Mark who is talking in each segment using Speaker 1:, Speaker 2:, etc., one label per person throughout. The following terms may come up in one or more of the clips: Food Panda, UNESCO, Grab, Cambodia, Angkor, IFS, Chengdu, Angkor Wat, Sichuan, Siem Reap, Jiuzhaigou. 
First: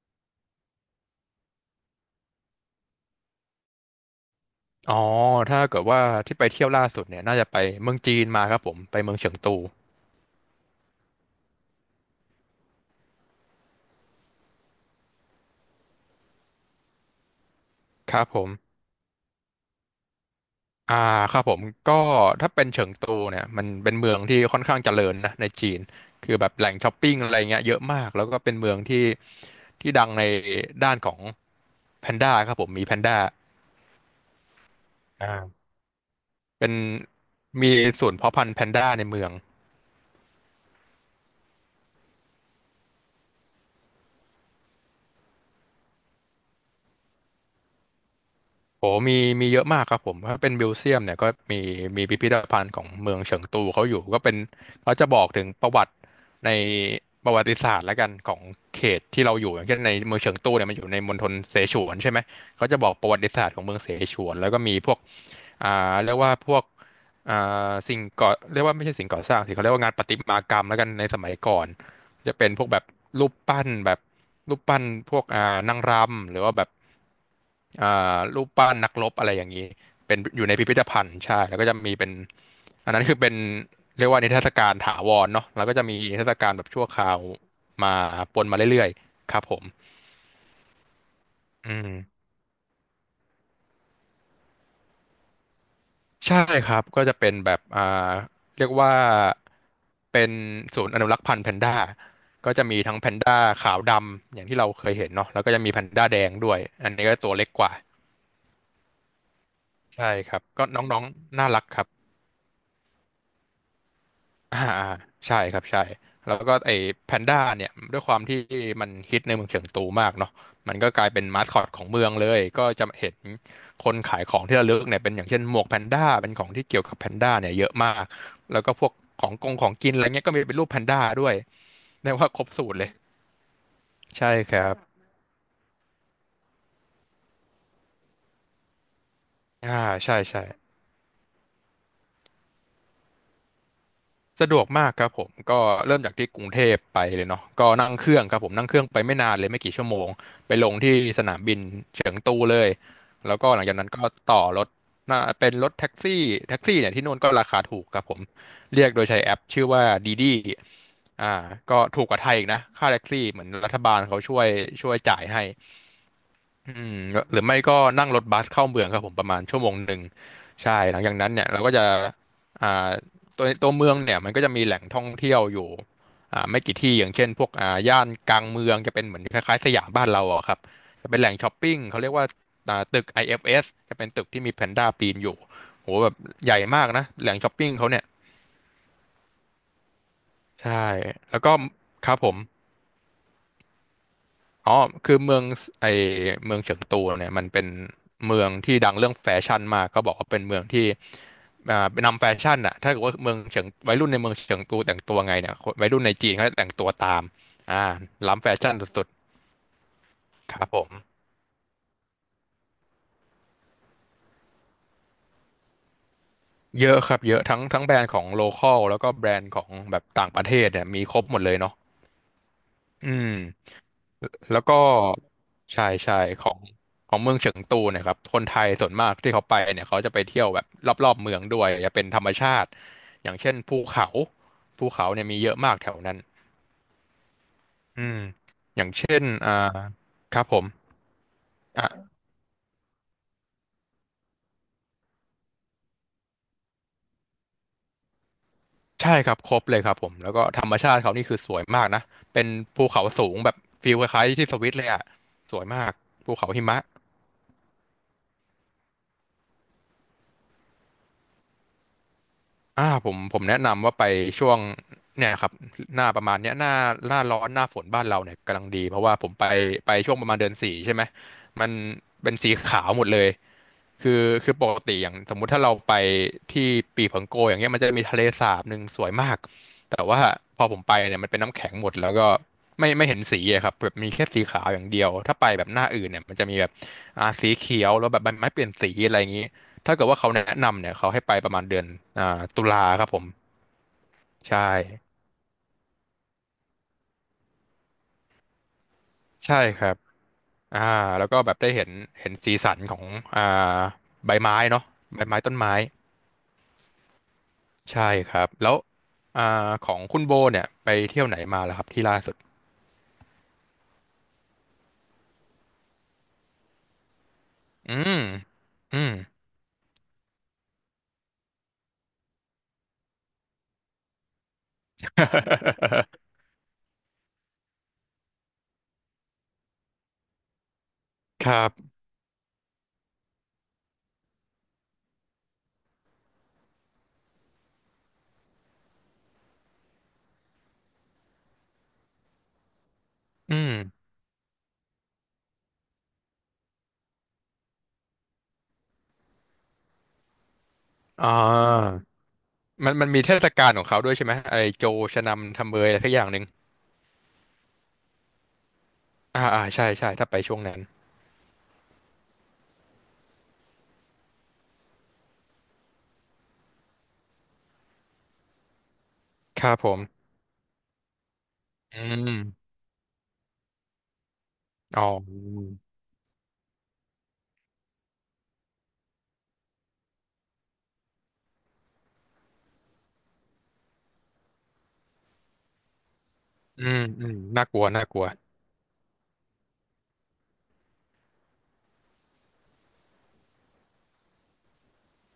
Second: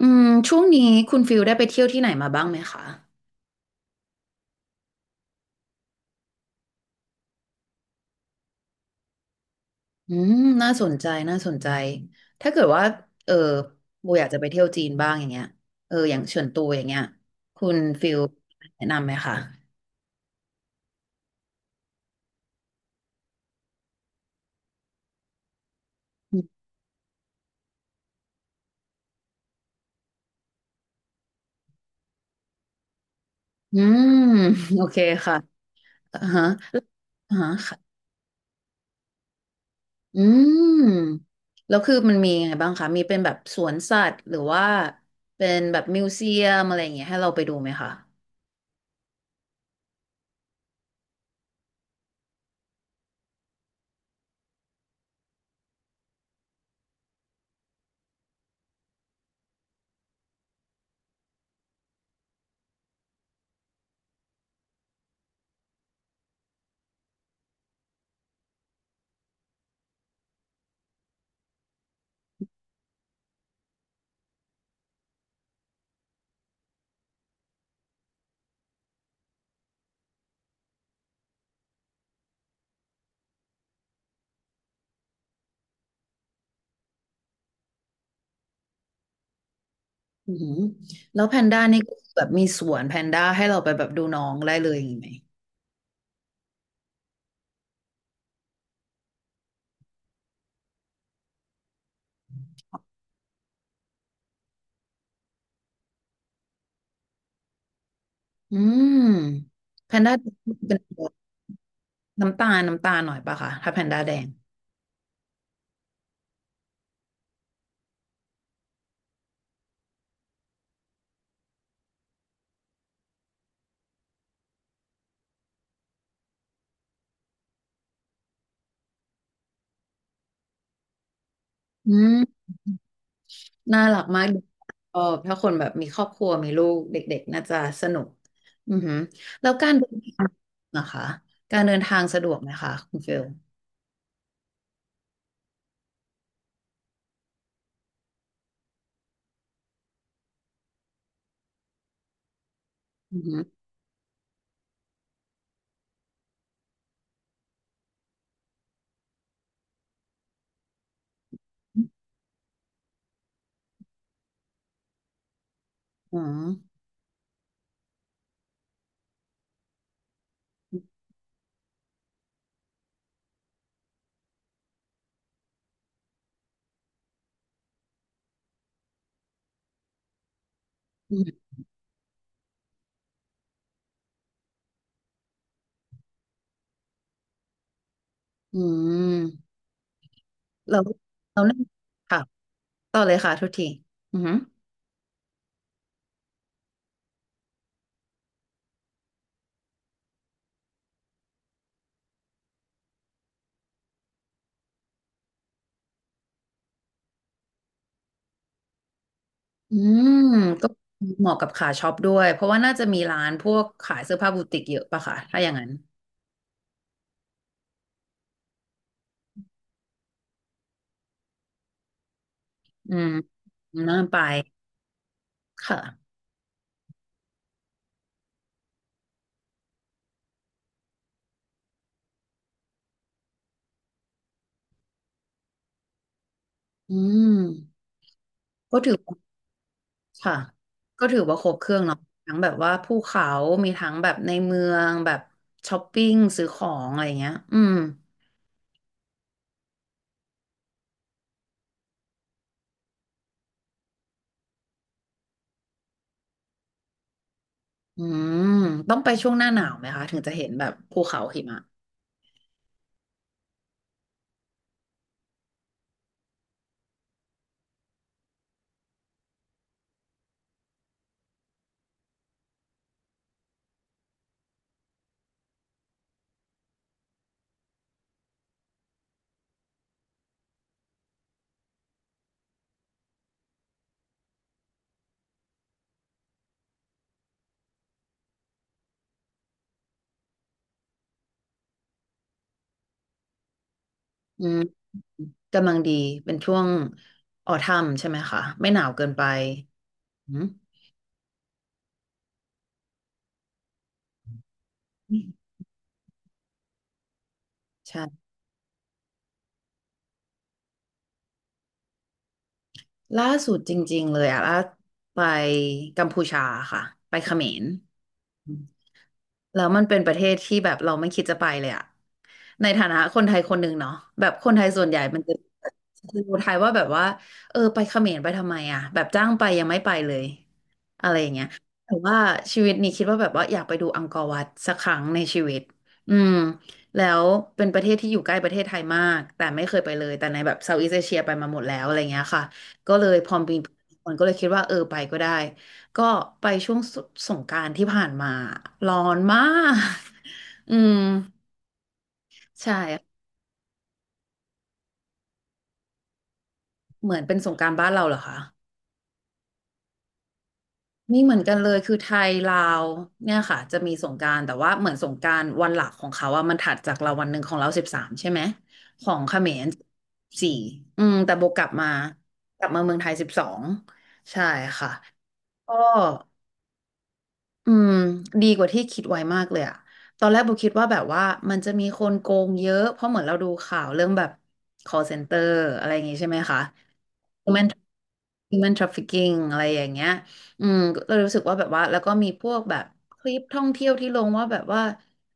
Speaker 1: อืมช่วงนี้คุณฟิลได้ไปเที่ยวที่ไหนมาบ้างไหมคะ
Speaker 2: อ๋อถ้าเกิดว่าที่ไปเที่ยวล่าสุดเนี่ยน่าจะไปเมืองจีนมาครับผมไปเมืองเฉิงตู
Speaker 1: อืมน่าสนใจน่าสนใจ ถ้าเกิดว่าเออโบอยากจะไปเที่ยวจีนบ้างอย่างเงี้ยอย่างเฉินตูอย่างเงี้ยคุณฟิ
Speaker 2: ค
Speaker 1: ล
Speaker 2: รับผม
Speaker 1: แนะนำไหมคะ
Speaker 2: อ่าครับผมก็ถ้าเป็นเฉิงตูเนี่ยมันเป็นเมืองที่ค่อนข้างเจริญนะในจีนคือแบบแหล่งช้อปปิ้งอะไรเงี้ยเยอะมากแล้วก็เป็นเมืองที่ดังในด้านของแพนด้าครับผมมีแพนด้า
Speaker 1: อืมโอเค
Speaker 2: อ่า
Speaker 1: ค่ะอ่าฮะ
Speaker 2: เป็น
Speaker 1: อ่าฮะ
Speaker 2: มี
Speaker 1: ค่ะ
Speaker 2: ศูนย์เพาะพันธุ์แพนด้าในเมือง
Speaker 1: อืมแล้วคือมันมียังไงบ้างคะมีเป็นแบบสวนสัตว์หรือว่าเป็นแบบมิวเซียมอะไรอย่างเงี้ยให้เราไปดูไหมคะ
Speaker 2: โอ้มีเยอะมากครับผมถ้าเป็นมิวเซียมเนี่ยก็มีมีพิพิธภัณฑ์ของเมืองเฉิงตูเขาอยู่ก็เป็นเขาจะบอกถึงประวัติในประวัติศาสตร์แล้วกันของเขตที่เราอยู่อย่างเช่นในเมืองเฉิงตูเนี่ยมันอยู่ในมณฑลเสฉวนใช่ไหม เขาจะบอกประวัติศาสตร์ของเมืองเสฉวน แล้วก็มีพวกเรียกว่าพวกอ่สิ่งก่อเรียกว่าไม่ใช่สิ่งก่อสร้างสิเขาเรียกว่างานประติมากรรมแล้วกันในสมัยก่อน จะเป็นพวกแบบรูปปั้นแบบรูปปั้นพวกนางรำหรือว่าแบบอ่รูปปั้นนักรบอะไรอย่างนี้เป็นอยู่ในพิพิธภัณฑ์ใช่แล้วก็จะมีเป็นอันนั้นคือเป็นเรียกว่านิทรรศการถาวรเนาะแล้วก็จะมีนิทรรศการแบบชั่วคราวมาปนมาเรื่อยๆครับผม
Speaker 1: อือหือแล้วแพนด้า
Speaker 2: อื
Speaker 1: นี่
Speaker 2: ม
Speaker 1: ก็แบบมีสวนแพนด้าให้เราไปแบบดูน้องได้เลยอย่างนี้ไหม
Speaker 2: ใช่ครับ ก็จะเป็นแบบเรียกว่า เป็นศูนย์อนุรักษ์พันธุ์แพนด้าก็จะมีทั้งแพนด้าขาวดำ อย่างที่เราเคยเห็นเนาะแล้วก็จะมีแพนด้าแดงด้วย อันนี้ก็ตัวเล็กกว่า
Speaker 1: อืมแพน
Speaker 2: ใช่
Speaker 1: ด้าเป็
Speaker 2: ค
Speaker 1: น
Speaker 2: รับ ก็น้องๆน่ารักครับ
Speaker 1: น้ำตาลน้ำตาลหน่อยปะคะถ้าแพนด้าแดง
Speaker 2: อ่าอ่าใช่ครับใช่แล้วก็ไอ้แพนด้าเนี่ยด้วยความที่มันฮิตในเมืองเฉิงตูมากเนาะมันก็กลายเป็นมาสคอตของเมืองเลยก็จะเห็นคนขายของที่ระลึกเนี่ยเป็นอย่างเช่นหมวกแพนด้าเป็นของที่เกี่ยวกับแพนด้าเนี่ยเยอะมากแล้วก็พวกของกงของกินอะไรเงี้ยก็มีเป็นรูปแพนด้าด้วย
Speaker 1: อื
Speaker 2: เรียกว่า
Speaker 1: ม
Speaker 2: ครบสูตรเลย
Speaker 1: น่ารักมาก
Speaker 2: ใช่ครับ
Speaker 1: ชอบถ้าคนแบบมีครอบครัวมีลูกเด็กๆน่าจะสนุกอือหือแล้วกา
Speaker 2: อ่า
Speaker 1: รเดิน
Speaker 2: ใช่
Speaker 1: ทาง
Speaker 2: ใช่
Speaker 1: นะคะการเดินทางสะดวกไหมคะคุณฟิล
Speaker 2: สะดวกมากครับผมก็เริ่มจากที่กรุงเทพไปเลยเนาะก็นั่งเครื่องครับผมนั่งเครื่องไปไม่นานเลยไม่กี่ชั่วโมงไปลงที่สนามบินเฉิงตูเลย
Speaker 1: อือหื
Speaker 2: แล้
Speaker 1: อ
Speaker 2: วก็หลังจากนั้นก็ต่อรถน่าเป็นรถแท็กซี่แท็กซี่เนี่ยที่นู่นก็ราคาถูกครับผมเรียกโดยใช้แอปชื่อว่าดีดีอ่าก็ถูกกว่าไทยอีกนะค่าแท็กซี่เหมือนรัฐบาลเขาช่วยช่วยจ่ายให้
Speaker 1: อืม
Speaker 2: อืมหรือไม่ก็นั่งรถบัสเข้าเมืองครับผมประมาณชั่วโมงหนึ่งใช่หลังจากนั้นเนี่ยเราก็จะอ่าตัวเมืองเนี่ยมันก็จะมีแหล่งท่องเที่ยวอยู่ไม่กี่ที่อย่างเช่นพวกย่านกลางเมืองจะเป็นเหมือนคล้ายๆสยามบ้านเราอ่ะครับจะ
Speaker 1: อื
Speaker 2: เป็นแหล่ง
Speaker 1: ม
Speaker 2: ช้อปปิ้งเขาเรียกว่าตึก IFS จะเป็นตึกที่มีแพนด้าปีนอยู่โหแบบใหญ่มากนะแหล่งช้อปปิ้งเขาเนี่ย
Speaker 1: อืม
Speaker 2: ใช่แล้
Speaker 1: เรา
Speaker 2: ว
Speaker 1: เรา
Speaker 2: ก็
Speaker 1: นั่ง
Speaker 2: ครับ
Speaker 1: ค่ะ
Speaker 2: ผม
Speaker 1: ต่อเลยค่ะทุกทีอือหือ
Speaker 2: อ๋อคือเมืองไอเมืองเฉิงตูเนี่ยมันเป็นเมืองที่ดังเรื่องแฟชั่นมากก็บอกว่าเป็นเมืองที่นำแฟชั่นอะถ้าเกิดว่าเมืองเฉิงวัยรุ่นในเมืองเฉิงตูแต่งตัวไงเนี่ยคนวัยรุ่นในจีนเขาจะแต่งตัวตามอ่าล้ำแฟชั่นสุด
Speaker 1: อืม
Speaker 2: ๆครั
Speaker 1: ก็
Speaker 2: บผม
Speaker 1: เหมาะกับขาช็อปด้วยเพราะว่าน่าจะมีร้านพวกขายเสื้อผ้าบูติกเยอะป่ะคะถ้าอย่างนั้น
Speaker 2: เยอะครับเยอะทั้งแบรนด์ของโลคอลแล้วก็แบรนด์ของแบบต่างประเทศเนี่ยมีครบหมดเลยเนาะ
Speaker 1: อื
Speaker 2: อื
Speaker 1: ม
Speaker 2: ม
Speaker 1: น่าไป
Speaker 2: แล้วก็ใช่
Speaker 1: ค่ะ
Speaker 2: ใช่ของของเมืองเฉิงตูเนะครับคนไทยส่วนมากที่เขาไปเนี่ยเขาจะไปเที่ยวแบบรอบๆเมืองด้วยจะเป็นธรรมชาติอย่างเช่นภูเขาภูเขาเนี่ยมีเยอะมากแถวนั้น
Speaker 1: อืม
Speaker 2: อืม
Speaker 1: ก็
Speaker 2: อย่าง
Speaker 1: ถือ
Speaker 2: เช่
Speaker 1: ว่า
Speaker 2: น
Speaker 1: ค่ะ
Speaker 2: ครับผม
Speaker 1: ก็ถือว่าครบเครื่องเนาะ
Speaker 2: อ่ะ
Speaker 1: ทั้งแบบว่าภูเขามีทั้งแบบในเมืองแบบช้อปปิ้งซื้อของอะไรเงี้ยอืม
Speaker 2: ใช่ครับครบเลยครับผมแล้วก็ธรรมชาติเขานี่คือสวยมากนะเป็นภูเขาสูงแบบฟีลคล้ายๆที่สวิตเลยอ่ะสวยมากภูเขาหิมะ
Speaker 1: อืมต้องไปช่วงหน้าหนาวไหมคะถึงจะเห็นแบบภูเขาหิมะ
Speaker 2: ผมแนะนำว่าไปช่วงเนี่ยครับหน้าประมาณเนี้ยหน้าหน้าร้อนหน้าฝนบ้านเราเนี่ยกำลังดีเพราะว่าผมไปช่วงประมาณเดือนสี่ใช่ไหมมันเป็นสีขาวหมดเลยคือคือปกติอย่างสมมุติถ้าเราไปที่ปีผังโกอย่างเงี้ยมันจะมีทะเลสาบหนึ่งสวยมากแต่ว่าพอผมไปเนี่ยมันเป็นน้ำแข็งหมดแล้วก็ไม่เห็นสีอะครับแบบมีแค่สีขาวอย่างเดียวถ้าไปแบบหน้าอื่นเนี่ยมันจะมีแบบสีเขียวแล้วแบบใบไม้เปลี่ยนสีอะไรอย่างงี้ ถ้าเกิดว่าเขาแนะนำเนี่ยเขาให้ไปประมาณเดือนอ่าตุลาครับผม
Speaker 1: อืม
Speaker 2: ใช่
Speaker 1: กำลังดีเป็นช่วงออทัมใช่ไหมคะไม่หนาวเกินไป
Speaker 2: ใช่ครับ
Speaker 1: อืม
Speaker 2: อ่าแล้วก็แบบได้เห็นเห็นสีสันของอ่าใบไม้เนาะใบไม้ต้นไม้ใช่
Speaker 1: ใช่
Speaker 2: ครับแล้วอ่าของคุณโบเนี่ยไปเที่ยวไหนมาแล้วครับที่ล่าสุด
Speaker 1: ล่าสุดจริงๆเลยอะไปกัมพูชาค่ะไปเขมร
Speaker 2: อืมอืม
Speaker 1: แล้วมันเป็นประเทศที่แบบเราไม่คิดจะไปเลยอะในฐานะคนไทยคนหนึ่งเนาะแบบคนไทยส่วนใหญ่มันจะดู ไทยว่าแบบว่าเออไปเขมรไปทำไมอะแบบจ้างไปยังไม่ไปเลยอะไรอย่าง
Speaker 2: ค
Speaker 1: เงี้ย
Speaker 2: รั
Speaker 1: แต่
Speaker 2: บ
Speaker 1: ว่าชีวิตนี้คิดว่าแบบว่าอยากไปดูอังกอร์วัดสักครั้งในชีวิตอืมแล้วเป็นประเทศที่อยู่ใกล้ประเทศไทยมากแต่ไม่เคยไปเลยแต่ในแบบเซาท์อีสเอเชียไปมาหมดแล้วอะไรเงี้ยค่ะก็เลยพอ
Speaker 2: อื
Speaker 1: มี
Speaker 2: ม
Speaker 1: มันก็เลยคิดว่าเออไปก็ได้ ก็ไปช่วงสงกรานต์ที่ผ่านมาร้อนมาก อืม
Speaker 2: อ่า
Speaker 1: ใช่
Speaker 2: มันมันมีเทศกาลของเขาด้วยใช่ไหมไอโจชะนำทำเบยอะไรสักอย่างหนึ่ง
Speaker 1: เหมือนเป็นสงกรานต์บ้านเราเหรอคะ
Speaker 2: ใช่ใช่ถ้าไปช่วงนั้น
Speaker 1: นม่เหมือนกันเลยคือไทยลาวเนี่ยค่ะจะมีสงกรานต์แต่ว่าเหมือนสงกรานต์วันหลักของเขาอะมันถัดจากเราวันหนึ่งของเรา13ใช่ไหมของเขม
Speaker 2: ค
Speaker 1: ร
Speaker 2: รับผม
Speaker 1: 14อืมแต่โบกลับมา
Speaker 2: อื
Speaker 1: กลั
Speaker 2: ม
Speaker 1: บมาเมืองไทย12ใช่ค่ะ
Speaker 2: อ๋อ
Speaker 1: ก็ อืมดีกว่าที่คิดไว้มากเลยอะตอนแรกโบคิดว่าแบบว่ามันจะมีคนโกงเยอะเพราะเหมือนเราดูข่าวเรื่องแบบ call center อะไรอย่างงี้ใช่ไหมคะ
Speaker 2: อืมอืมน่า
Speaker 1: human
Speaker 2: กลัวน่ากลัว
Speaker 1: human trafficking อะไรอย่างเงี้ยอืมเรารู้สึกว่าแบบว่าแล้วก็มีพวกแบบคลิปท่องเที่ยวที่ลงว่าแบบว่า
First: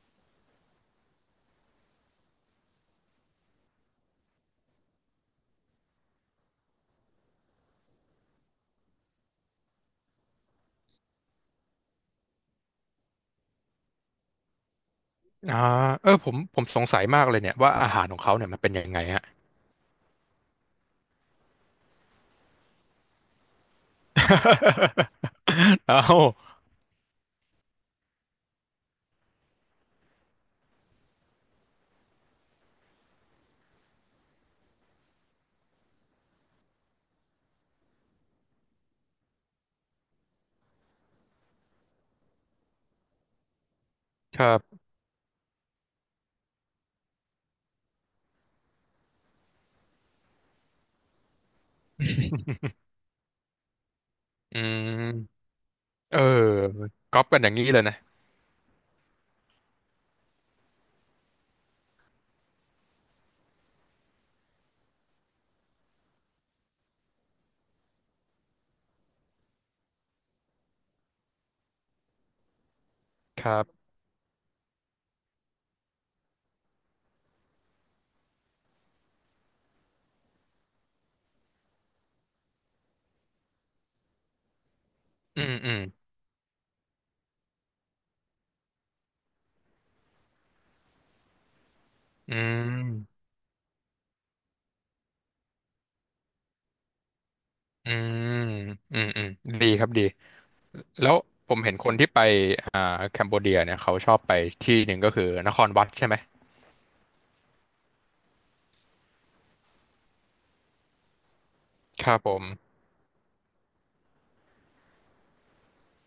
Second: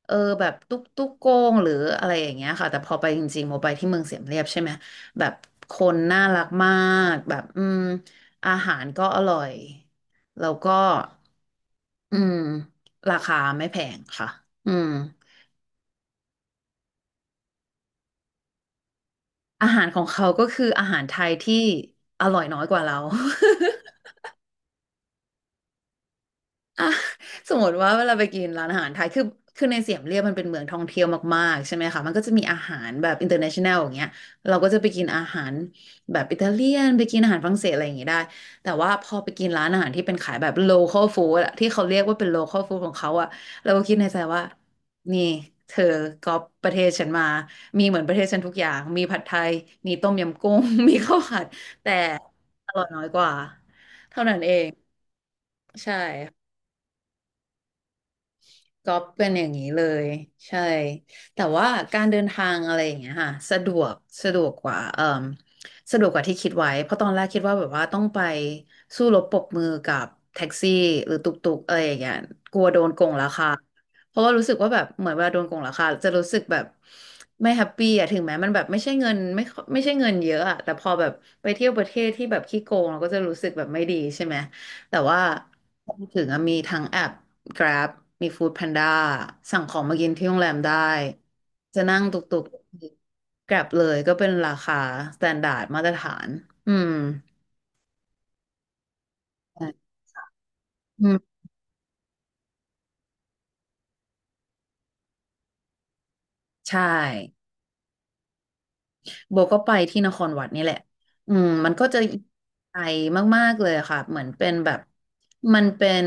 Speaker 1: เออแบบตุ๊กตุ๊กโกงหรืออะไรอย่างเงี้ยค่ะแต่พอไปจริงๆโมไปที่เมืองเสียมเรียบใช่ไหมแบบคนน่ารักมากแบบอืมอาหารก็อร่อยแล้วก็ อืมราคาไม่แพงค่ะอืม
Speaker 2: อ่าเออผมสงสัยมากเลยเนี่ยว่าอาหารของเขาเนี่ยมันเป็นยังไงฮะ
Speaker 1: อาหารของเขาก็คืออาหารไทยที่อร่อยน้อยกว่าเรา
Speaker 2: เอา
Speaker 1: อ่า สมมติว่าเวลาไปกินร้านอาหารไทยคือคือในเสียมเรียบมันเป็นเมืองท่องเที่ยวมากๆใช่ไหมคะมันก็จะมีอาหารแบบ international อย่างเงี้ยเราก็จะไปกินอาหารแบบอิตาเลียนไปกินอาหารฝรั่งเศสอะไรอย่างงี้ได้แต่ว่าพอไปกินร้านอาหารที่เป็นขายแบบ local food อะที่เขาเรียกว่าเป็น local food ของเขาอะเราก็คิดในใจ
Speaker 2: ค
Speaker 1: ว่า
Speaker 2: รับ
Speaker 1: นี่เธอก๊อปประเทศฉันมามีเหมือนประเทศฉันทุกอย่างมีผัดไทยมีต้มยำกุ้ง มีข้าวผัดแต่อร่อยน้อยกว่าเท่านั้นเอ
Speaker 2: อื
Speaker 1: ง
Speaker 2: ม
Speaker 1: ใช่
Speaker 2: เออก๊อปกันอย่างนี้เลยนะ
Speaker 1: ก็เป็นอย่างนี้เลยใช่แต่ว่าการเดินทางอะไรอย่างเงี้ยค่ะสะดวกสะดวกกว่าเอ่มสะดวกกว่าที่คิดไว้เพราะตอนแรกคิดว่าแบบว่าต้องไปสู้รบปรบมือกับแท็กซี่หรือตุกตุกอะไรอย่างเงี้ยกลัวโดนโกงรา
Speaker 2: ค
Speaker 1: คา
Speaker 2: รับ
Speaker 1: เพราะว่ารู้สึกว่าแบบเหมือนเวลาโดนโกงราคาจะรู้สึกแบบไม่แฮปปี้อะถึงแม้มันแบบไม่ใช่เงินไม่ค่อยไม่ใช่เงินเยอะอะแต่พอแบบไปเที่ยวประเทศที่แบบขี้โกงเราก็จะรู้สึกแบบไม่ดีใช่ไหมแต่ว่า
Speaker 2: อืมอืม
Speaker 1: พอถึงอะมีทั้งแอป Grab มี Food Panda สั่งของมากินที่โรงแรมได้จะนั่งตุก
Speaker 2: อื
Speaker 1: ตุก
Speaker 2: ม
Speaker 1: Grab เลยก็เป็นราคา s t ต n d า r d มาตรฐานอืม
Speaker 2: อืมอืมอืมดีครับดี
Speaker 1: อื
Speaker 2: แล้ว
Speaker 1: ม
Speaker 2: ผมเห็นคนที่ไปอ่าแคมโบเดียเนี่ยเขาชอบไปที่หนึ่งก็คือนครวัดใช่ไหม
Speaker 1: ใช่ โบก็ไปที่นครวัดนี่แหละอืมมันก็จะ
Speaker 2: ครับผม
Speaker 1: ไกลมากๆเลยอะค่ะ เหมือนเป็นแบบมันเป็น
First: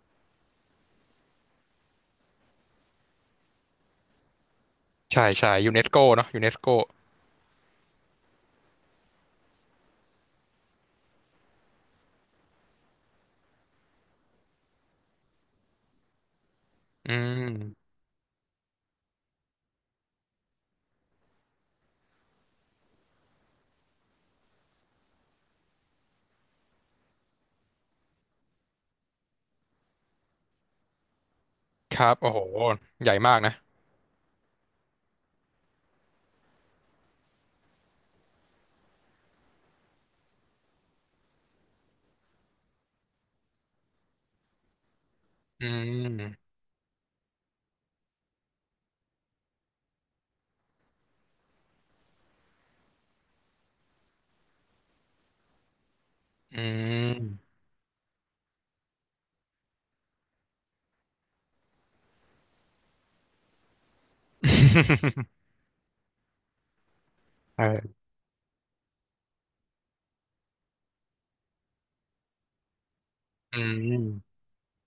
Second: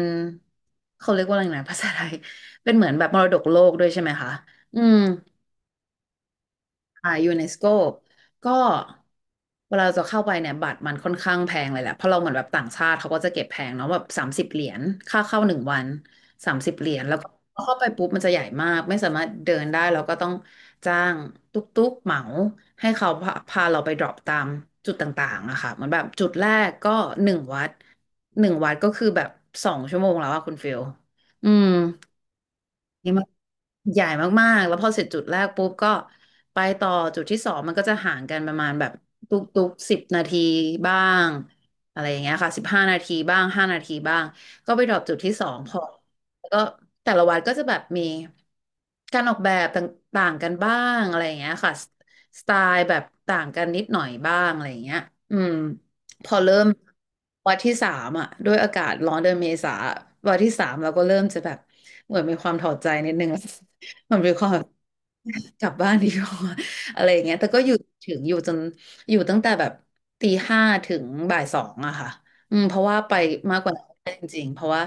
Speaker 1: เขาเรียกว่าอะไรนะ ภาษาไทยเป็นเหมือนแบบมรดกโลกด้วยใช่ไหมคะอืม
Speaker 2: ใช่ใช่ยูเนสโกเนาะยูเนสโก
Speaker 1: ยูเนสโกก็เวลาเราจะเข้าไปเนี่ยบัตรมันค่อนข้างแพงเลยแหละเพราะเราเหมือนแบบต่างชาติเขาก็จะเก็บแพงเนาะแบบสามสิบเหรียญค่าเข้าหนึ่งวันสามสิบเหรียญ
Speaker 2: อื
Speaker 1: แล้วก็เข้าไป
Speaker 2: ม
Speaker 1: ปุ๊บมันจะใหญ่มากไม่สามารถเดินได้เราก็ต้องจ้างตุ๊กตุ๊กเหมาให้เขาพาเราไปดรอปตามจุดต่างๆอะค่ะเหมือนแบบจุดแรกก็หนึ่งวัดหนึ่งวัดก็คือแบบสองชั่วโมงแล้วอะคุณฟิลอืม
Speaker 2: ครับโอ้โหใหญ่มากนะ
Speaker 1: ใหญ่มากๆแล้วพอเสร็จจุดแรกปุ๊บก็ไปต่อจุดที่สองมันก็จะห่างกันประมาณแบบทุกๆกสิบนาทีบ้างอะไรอย่างเงี้ยค่ะสิบห้านาทีบ้างห้านาทีบ้างก็ไปดรอปจุดที่สอง
Speaker 2: อื
Speaker 1: พอ
Speaker 2: ม
Speaker 1: แล้วก็แต่ละวัดก็จะแบบมีการออกแบบต่างๆกันบ้างอะไรอย่างเงี้ยค่ะสไตล์แบบต่างกันนิดหน่อยบ้างอะไรอย่างเงี้ยอืมพอเริ่
Speaker 2: อื
Speaker 1: มวั
Speaker 2: ม
Speaker 1: นที่สามอ่ะด้วยอากาศร้อนเดือนเมษาวันที่สามเราก็เริ่มจะแบบเหมือนมีความถอดใจนิดนึง ผมัน ความแบบ กลับบ้านดีกว่า อะไรอย่างเงี้ยแต่ก็
Speaker 2: เอ
Speaker 1: อยู่
Speaker 2: อ
Speaker 1: ถึงอยู่จนอยู่ตั้งแต่แบบตีห้าถึงบ่ายสองอะค่ะอืมเพราะว่าไป
Speaker 2: อื
Speaker 1: มากกว่านั้นไม่ได้จ
Speaker 2: ม
Speaker 1: ริงๆเพราะว่า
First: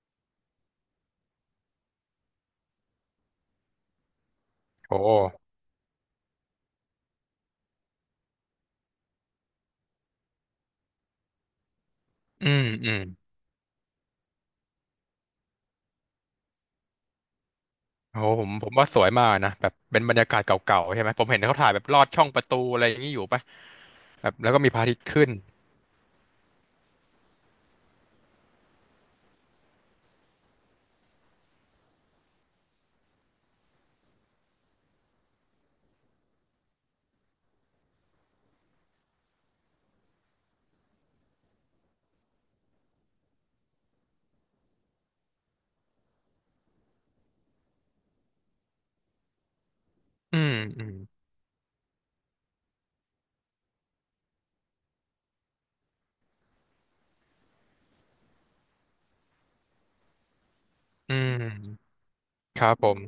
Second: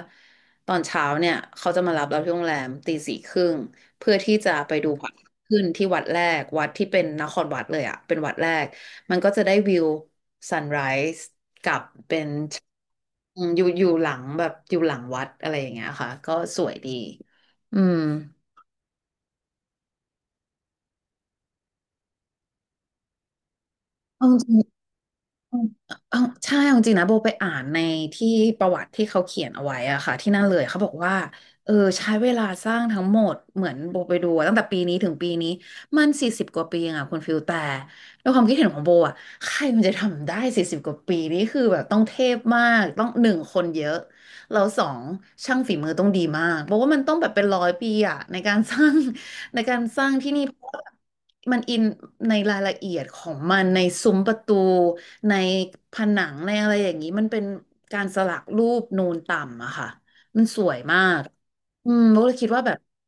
Speaker 1: ตอนเช้าเนี่ยเขาจะมารับเราที่โรงแรมตีสี่ครึ่งเพื่อที่จะไปดู
Speaker 2: โอ้
Speaker 1: พระอาทิตย์ขึ้นที่วัดแรกวัดที่เป็นนครวัดเลยอะเป็นวัดแรกมันก็จะได้วิวซันไรส์กับเป็น
Speaker 2: อืม อืม
Speaker 1: อืมอยู่หลังแบบอยู่หลังวัดอะไรอย่างเงี้ยค่ะก็สวยดีอืม
Speaker 2: โอ้ผมว่าสวยมากนะแบบเป็นบรรยากาศเก่าๆใช่ไหมผมเห็นเขาถ่ายแบบลอดช่องประตูอะไรอย่างนี้อยู่ปะแบ
Speaker 1: เอา
Speaker 2: บ
Speaker 1: จ
Speaker 2: แล้ว
Speaker 1: ริง
Speaker 2: ก็มีพระอาทิตย์ขึ้น
Speaker 1: เอาเอาใช่เอาจริงนะโบไปอ่านในที่ประวัติที่เขาเขียนเอาไว้อะค่ะที่นั่นเลยเขาบอกว่าเออใช้เวลาสร้างทั้งหมดเหมือนโบไปดูอะตั้งแต่ปีนี้ถึงปีนี้มันสี่สิบกว่าปีเองอะคุณฟิลแต่ด้วยความคิดเห็นของโบอะใครมันจะทำได้สี่สิบกว่าปีนี่คือแบบต้องเทพมากต้องหนึ่งคนเยอะ เราสองช่างฝีมือต้องดีมากเพราะว่ามันต้องแบบเป็นร้อยปีอะในการสร้าง ในการสร้างที่
Speaker 2: อื
Speaker 1: นี่
Speaker 2: ม
Speaker 1: เพราะว่า
Speaker 2: อืม
Speaker 1: มันอินในรายละเอียดของมันในซุ้มประตูในผนังในอะไรอย่างนี้มันเป็นการสลักรูปนูนต่ำอะค่ะมันสวยมา
Speaker 2: อื
Speaker 1: กอื
Speaker 2: ม
Speaker 1: มโบเลยคิด
Speaker 2: ค
Speaker 1: ว่าแบ
Speaker 2: รับ
Speaker 1: บ
Speaker 2: ผม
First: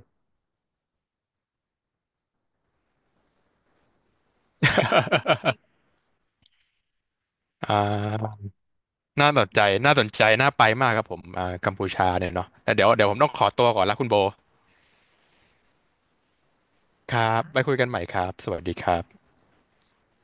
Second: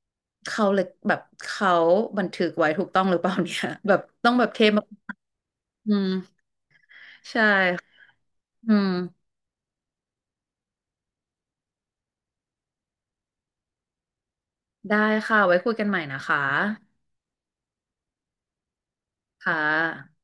Speaker 1: เขาเลยแบบเขาบันทึกไว้ถูกต้องหรือเปล่าเนี่ย แบบต้องแบบเทมาก อืมใช่
Speaker 2: อ่า
Speaker 1: อืม
Speaker 2: น่าสนใจน่าสนใจน่าไปมากครับผมกัมพูชาเนี่ยเนาะแต่เดี๋ยวเดี๋ยวผมต้องขอตัวก่อนละคุณโบ
Speaker 1: ได้ค่ะไว้คุยกันใหม่นะคะ
Speaker 2: ครับไปคุยกันใหม่ครับสวัสดีครับ
Speaker 1: ค่ะ